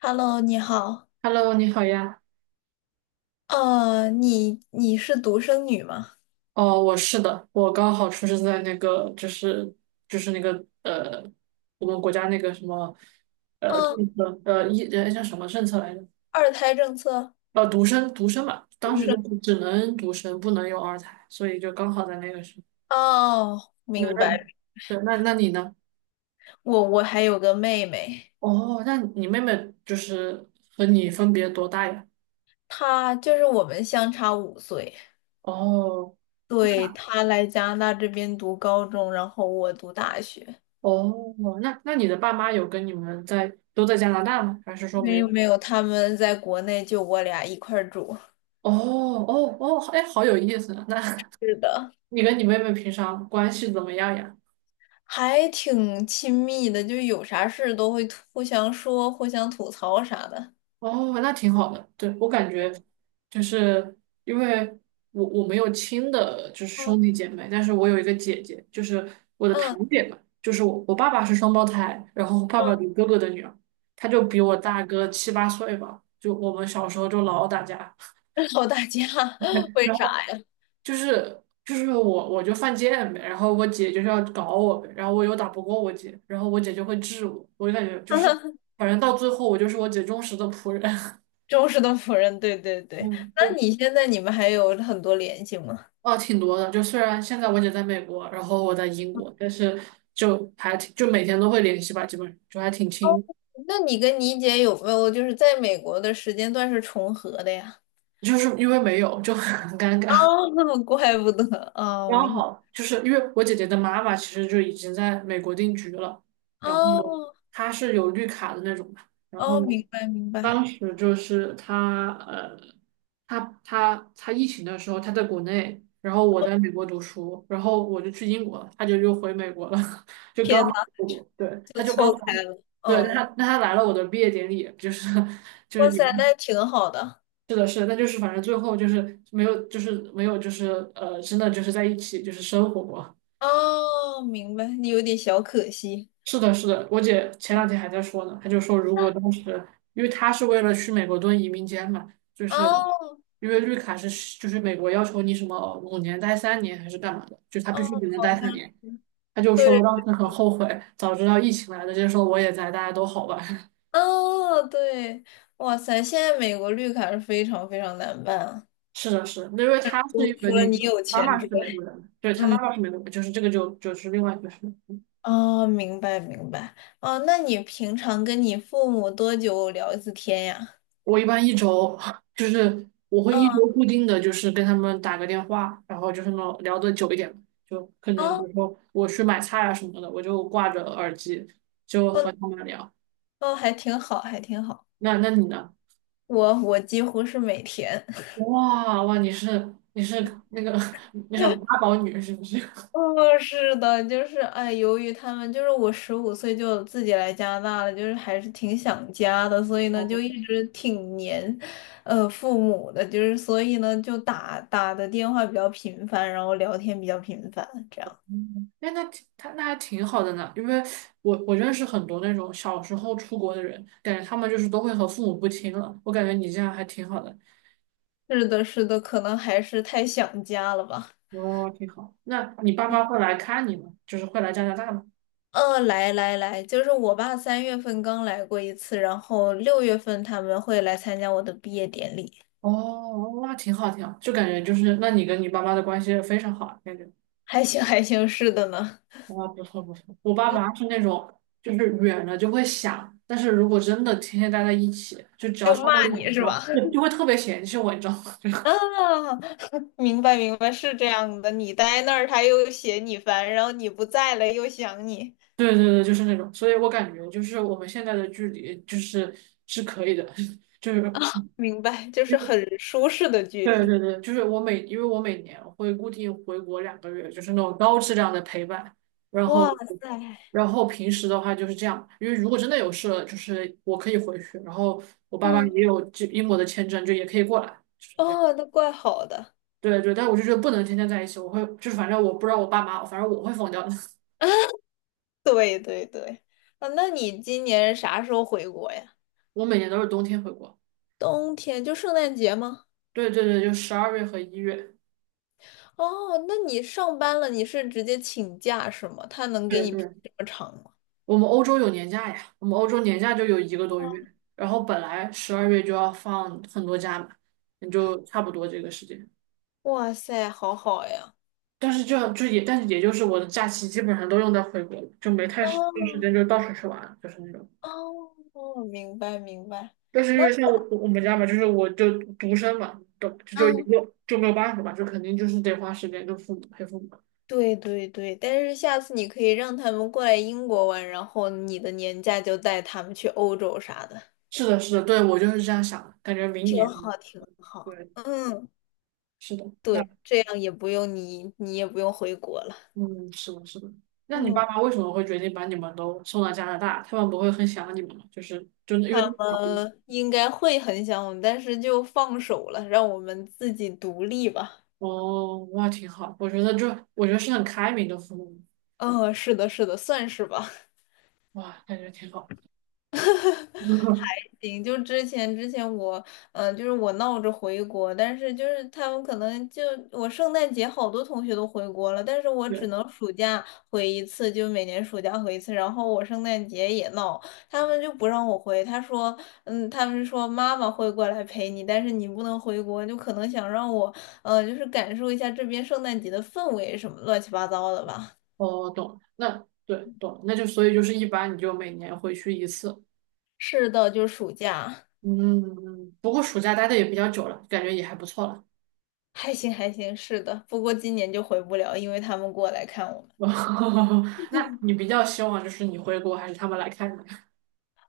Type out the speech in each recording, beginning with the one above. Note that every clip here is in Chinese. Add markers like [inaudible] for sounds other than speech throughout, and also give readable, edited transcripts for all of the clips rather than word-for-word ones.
Hello，你好。Hello，你好呀。你是独生女吗？哦，我是的，我刚好出生在那个，就是那个，我们国家那个什么嗯，政策，一叫什么政策来着？二胎政策，独生嘛，当独时就生。不只能独生，不能有二胎，所以就刚好在那个时候。哦，那明那白。对，那你呢？我还有个妹妹，哦，那你妹妹就是和你分别多大呀？她就是我们相差五岁。哦对，她来加拿大这边读高中，然后我读大学。哦，那你的爸妈有跟你们在都在加拿大吗？还是说没没有有？没有，他们在国内就我俩一块儿住。哦哦哦，哎，好有意思啊！那 是的，[laughs] 你跟你妹妹平常关系怎么样呀？还挺亲密的，就有啥事都会互相说、互相吐槽啥的。哦，那挺好的。对，我感觉就是因为我没有亲的，就是兄嗯弟姐妹，但是我有一个姐姐，就是我的堂嗯。姐嘛，就是我爸爸是双胞胎，然后爸爸有哥哥的女儿，她就比我大个七八岁吧，就我们小时候就老打架，[laughs] 靠大家，[laughs] [laughs] 为然啥后。呀？就是就是我就犯贱呗，然后我姐就是要搞我呗，然后我又打不过我姐，然后我姐就会治我，我就感觉就是 [laughs] 反正到最后我就是我姐忠实的仆人，[laughs] 忠实的仆人，对对对。嗯，那就你现在你们还有很多联系吗？哦挺多的，就虽然现在我姐在美国，然后我在英国，但是就还挺就每天都会联系吧，基本上就还挺亲，那你跟你姐有没有就是在美国的时间段是重合的呀？就是因为没有就很尴哦，尬。[laughs] 那怪不得哦，刚明好就是因为我姐姐的妈妈其实就已经在美国定居了，然后哦她是有绿卡的那种嘛，然后哦，明白明当白。时就是她她疫情的时候她在国内，然后我在美国读书，然后我就去英国了，她就又回美国了，[laughs] 就刚天呐，好对，就她就刚错开好了。对，那哦，她那她来了我的毕业典礼，就是 [laughs] 就是哇你。塞，那挺好的。是的，是的，但就是反正最后就是没有，就是没有，就是真的就是在一起就是生活过。哦，明白，你有点小可惜。是的，是的，我姐前两天还在说呢，她就说如果当时，因为她是为了去美国蹲移民监嘛，就是哦因为绿卡是就是美国要求你什么五年待三年还是干嘛的，就她哦，必须只能好待像三年。是。她就说对。当时很后悔，早知道疫情来了，就说我也在，大家都好吧。[laughs] 哦，对，哇塞，现在美国绿卡是非常非常难办啊。是的，是的，因为她我是因为除了那你个有她钱妈之妈外，是美国人，对，她妈嗯，妈是美国人，就是这个就是另外一回事。哦，明白明白。哦，那你平常跟你父母多久聊一次天呀？我一般一周 [laughs] 就是我会一嗯，周固定的就是跟他们打个电话，然后就是那种聊得久一点，就可能比哦，如说我去买菜啊什么的，我就挂着耳机就哦，和他们聊。哦，还挺好，还挺好。那那你呢？我几乎是每天。哇哇，你是那个 [laughs] 那什么八宝女是不是？[laughs] 哦，是的，就是哎，由于他们就是我15岁就自己来加拿大了，就是还是挺想家的，所以呢就哦，一直挺黏，父母的，就是所以呢就打的电话比较频繁，然后聊天比较频繁，这样。嗯哎，那挺他那还挺好的呢，因为我认识很多那种小时候出国的人，感觉他们就是都会和父母不亲了，我感觉你这样还挺好的。是的，是的，可能还是太想家了吧。哦，挺好。那你爸妈会来看你吗？就是会来加拿大吗？来来来，就是我爸3月份刚来过一次，然后6月份他们会来参加我的毕业典礼，哦，那挺好，挺好，就感觉就是，那你跟你爸妈的关系非常好，感觉还行还行，是的呢，哇，不错不错。我爸妈是那种，就是远了就会想，但是如果真的天天待在一起，就只要就超过骂你两是周，吧？就 [laughs] 会特别嫌弃我，你知道吗？[laughs] 就是啊，明白明白，是这样的。你待那儿，他又嫌你烦，然后你不在了又想你，对对对，就是那种。所以我感觉就是我们现在的距离就是是可以的，[laughs] 就是 明白，就是很舒适的 [laughs] 距对离。对对，就是我每，因为我每年会固定回国2个月，就是那种高质量的陪伴。然后，哇塞，然后平时的话就是这样，因为如果真的有事了，就是我可以回去。然后我爸妈嗯，也有这英国的签证，就也可以过来，就是这样。哦，那怪好的。对对，但我就觉得不能天天在一起，我会就是反正我不知道我爸妈，反正我会疯掉的。[laughs] 对对对，啊，那你今年啥时候回国呀？我每年都是冬天回国。冬天就圣诞节吗？对对对，就十二月和1月。哦，那你上班了，你是直接请假是吗？他能给对你批对。这么长吗？我们欧洲有年假呀，我们欧洲年假就有一个多月，然后本来十二月就要放很多假嘛，也就差不多这个时间。哇塞，好好呀。但是这就也，但是也就是我的假期基本上都用在回国了，就没太哦时有时间就到处去玩了就是那种。哦，明白明白。但是因那。为像我我们家嘛，就是我就独生嘛，都就一嗯。个就没有办法嘛，就肯定就是得花时间跟父母陪父母。对对对，但是下次你可以让他们过来英国玩，然后你的年假就带他们去欧洲啥的，是的，是的，对，我就是这样想的，感觉明挺年，好，挺好。对，嗯，是的，那。对，这样也不用你，你也不用回国了。嗯，是的，是的。那你爸嗯，妈为什么会决定把你们都送到加拿大？他们不会很想你们吗？就是真的，因为他们应该会很想我们，但是就放手了，让我们自己独立吧。哦，哇，挺好。我觉得就我觉得是很开明的父母，嗯，是的，是的，算是吧。哇，感觉挺好。[laughs] 行，就之前我，嗯，就是我闹着回国，但是就是他们可能就我圣诞节好多同学都回国了，但是我只对，能暑假回一次，就每年暑假回一次。然后我圣诞节也闹，他们就不让我回，他说，嗯，他们说妈妈会过来陪你，但是你不能回国，就可能想让我，就是感受一下这边圣诞节的氛围什么乱七八糟的吧。哦，懂了。那对，懂了。那就所以就是一般你就每年回去一次。是的，就是暑假，嗯，不过暑假待的也比较久了，感觉也还不错了。还行还行，是的，不过今年就回不了，因为他们过来看我。[laughs] 那你比较希望就是你回国还是他们来看你？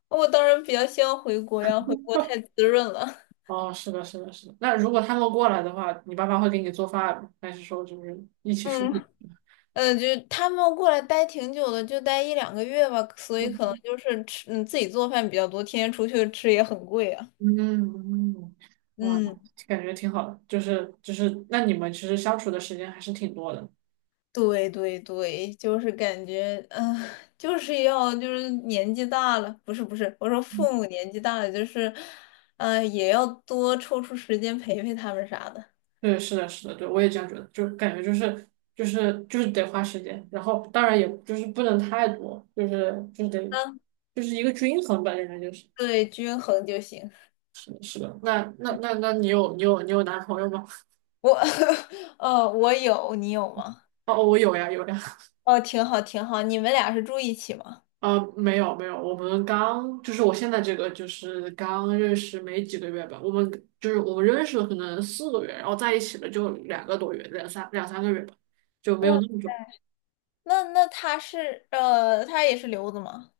我当然比较希望回国呀，回国太滋润了。哦，是的，是的，是的。那如果他们过来的话，你爸妈会给你做饭吗还是说就是一起出去？嗯，[laughs] 就是他们过来待挺久的，就待1到2个月吧，所以可能嗯就是吃，嗯，自己做饭比较多，天天出去吃也很贵啊。嗯，哇，嗯，感觉挺好的，就是就是，那你们其实相处的时间还是挺多的。对对对，就是感觉，嗯、[laughs] 就是要就是年纪大了，不是不是，我说嗯，父母年纪大了，就是，也要多抽出时间陪陪他们啥的。对，是的，是的，对，我也这样觉得，就感觉就是就是得花时间，然后当然也就是不能太多，就是得嗯，就是一个均衡吧，应该就是对，均衡就行。是的，是的。那你有男朋友吗？我，[laughs] 我有，你有吗？哦，我有呀，有呀。哦，挺好，挺好。你们俩是住一起吗？呃，没有没有，我们刚就是我现在这个就是刚认识没几个月吧，我们就是我们认识了可能4个月，然后在一起了就2个多月，两三个月吧，就没有哇，那么久。那那他是他也是留子吗？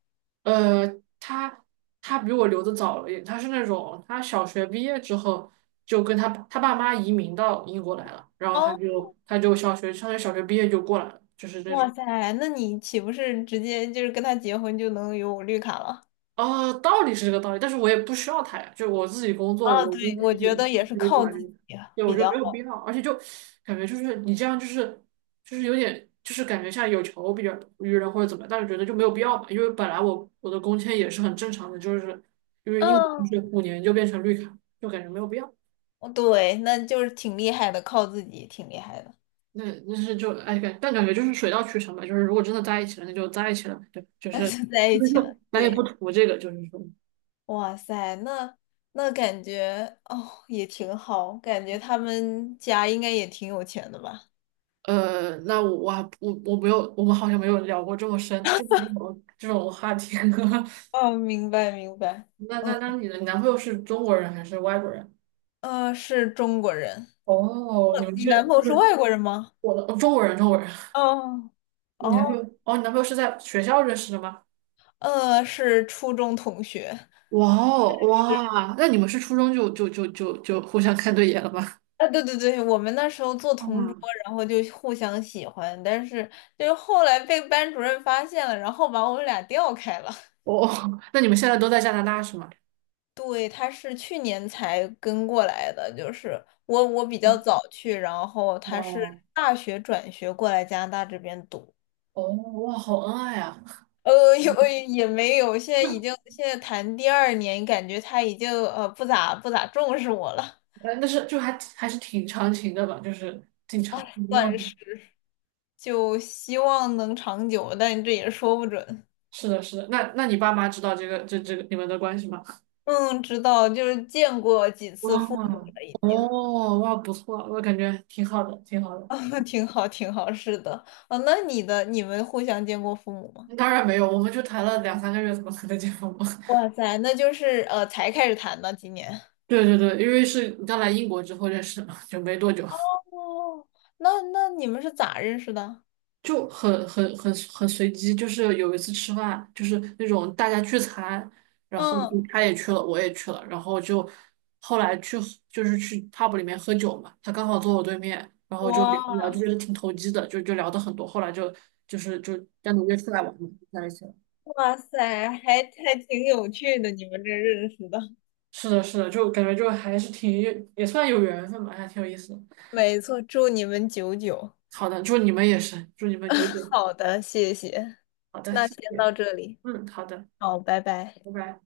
呃，他他比我留的早了一点，他是那种他小学毕业之后就跟他爸妈移民到英国来了，然后他哦，就他就小学毕业就过来了，就是那哇种。塞，那你岂不是直接就是跟他结婚就能有绿卡了？啊，道理是这个道理，但是我也不需要他呀，就我自己工作，啊，我对，应该我也觉是得也是可以靠转自运，己啊对，我比觉得较没有必好。要，而且就感觉就是你这样就是有点就是感觉像有求必于人或者怎么样，但是觉得就没有必要嘛，因为本来我的工签也是很正常的，就是因为英国嗯，就是五年就变成绿卡，就感觉没有必要。哦对，那就是挺厉害的，靠自己挺厉害的，那那是就哎感，但感觉就是水到渠成吧，就是如果真的在一起了，那就在一起了，对，就 [laughs] 是 就在 [laughs] 一起了。就咱也不对，图这个，就是说。哇塞，那那感觉哦也挺好，感觉他们家应该也挺有钱的吧？那我还我没有，我们好像没有聊过这么深这么有这种话题。[laughs] 哦，明白明白。那嗯。那那你的男朋友是中国人还是外国人？是中国人。哦，你们你男是朋友就是是外国人吗？我的中国人，中国人。哦你男朋友哦，哦，你男朋友是在学校认识的吗？是初中同学。哇哦哇，那你们是初中就互相看对眼了吗？[laughs] 啊，对对对，我们那时候做同桌，啊，然后就互相喜欢，但是就是后来被班主任发现了，然后把我们俩调开了。[laughs] 哦，[laughs] 那你们现在都在加拿大是吗？对，他是去年才跟过来的，就是我比较早去，然后他是哇，大学转学过来加拿大这边读。哦哇，好恩爱啊！有也没有，现在已经现在谈第二年，感觉他已经不咋重视我了，但是就还是挺长情的吧，就是经常。算嗯是就希望能长久，但这也说不准。是的，是的。那你爸妈知道这个你们的关系吗？嗯，知道，就是见过几次哇父母了，已经，哦哇，不错，我感觉挺好的，挺好 [laughs] 的。啊，挺好，挺好，是的，啊，那你的你们互相见过父母吗？当然没有，我们就谈了两三个月，怎么可能结婚嘛？哇塞，那就是才开始谈的，今年。[laughs] 对对对，因为是刚来英国之后认识的嘛，就没多久。哦，那那你们是咋认识的？就很随机，就是有一次吃饭，就是那种大家聚餐，然后就嗯，他也去了，我也去了，然后就后来去就是去 pub 里面喝酒嘛，他刚好坐我对面，然后就聊聊，我。就觉得挺投机的，就聊的很多，后来就单独约出来玩嘛，就在一起了。哇塞，还还挺有趣的，你们这认识的。[laughs] 是的，是的，就感觉就还是挺也算有缘分吧，还挺有意思的。没错，祝你们久久。好的，祝你们也是，祝你们九点。好的，谢谢。好的，那谢先谢。到这里，嗯，好的，好，拜拜。拜拜。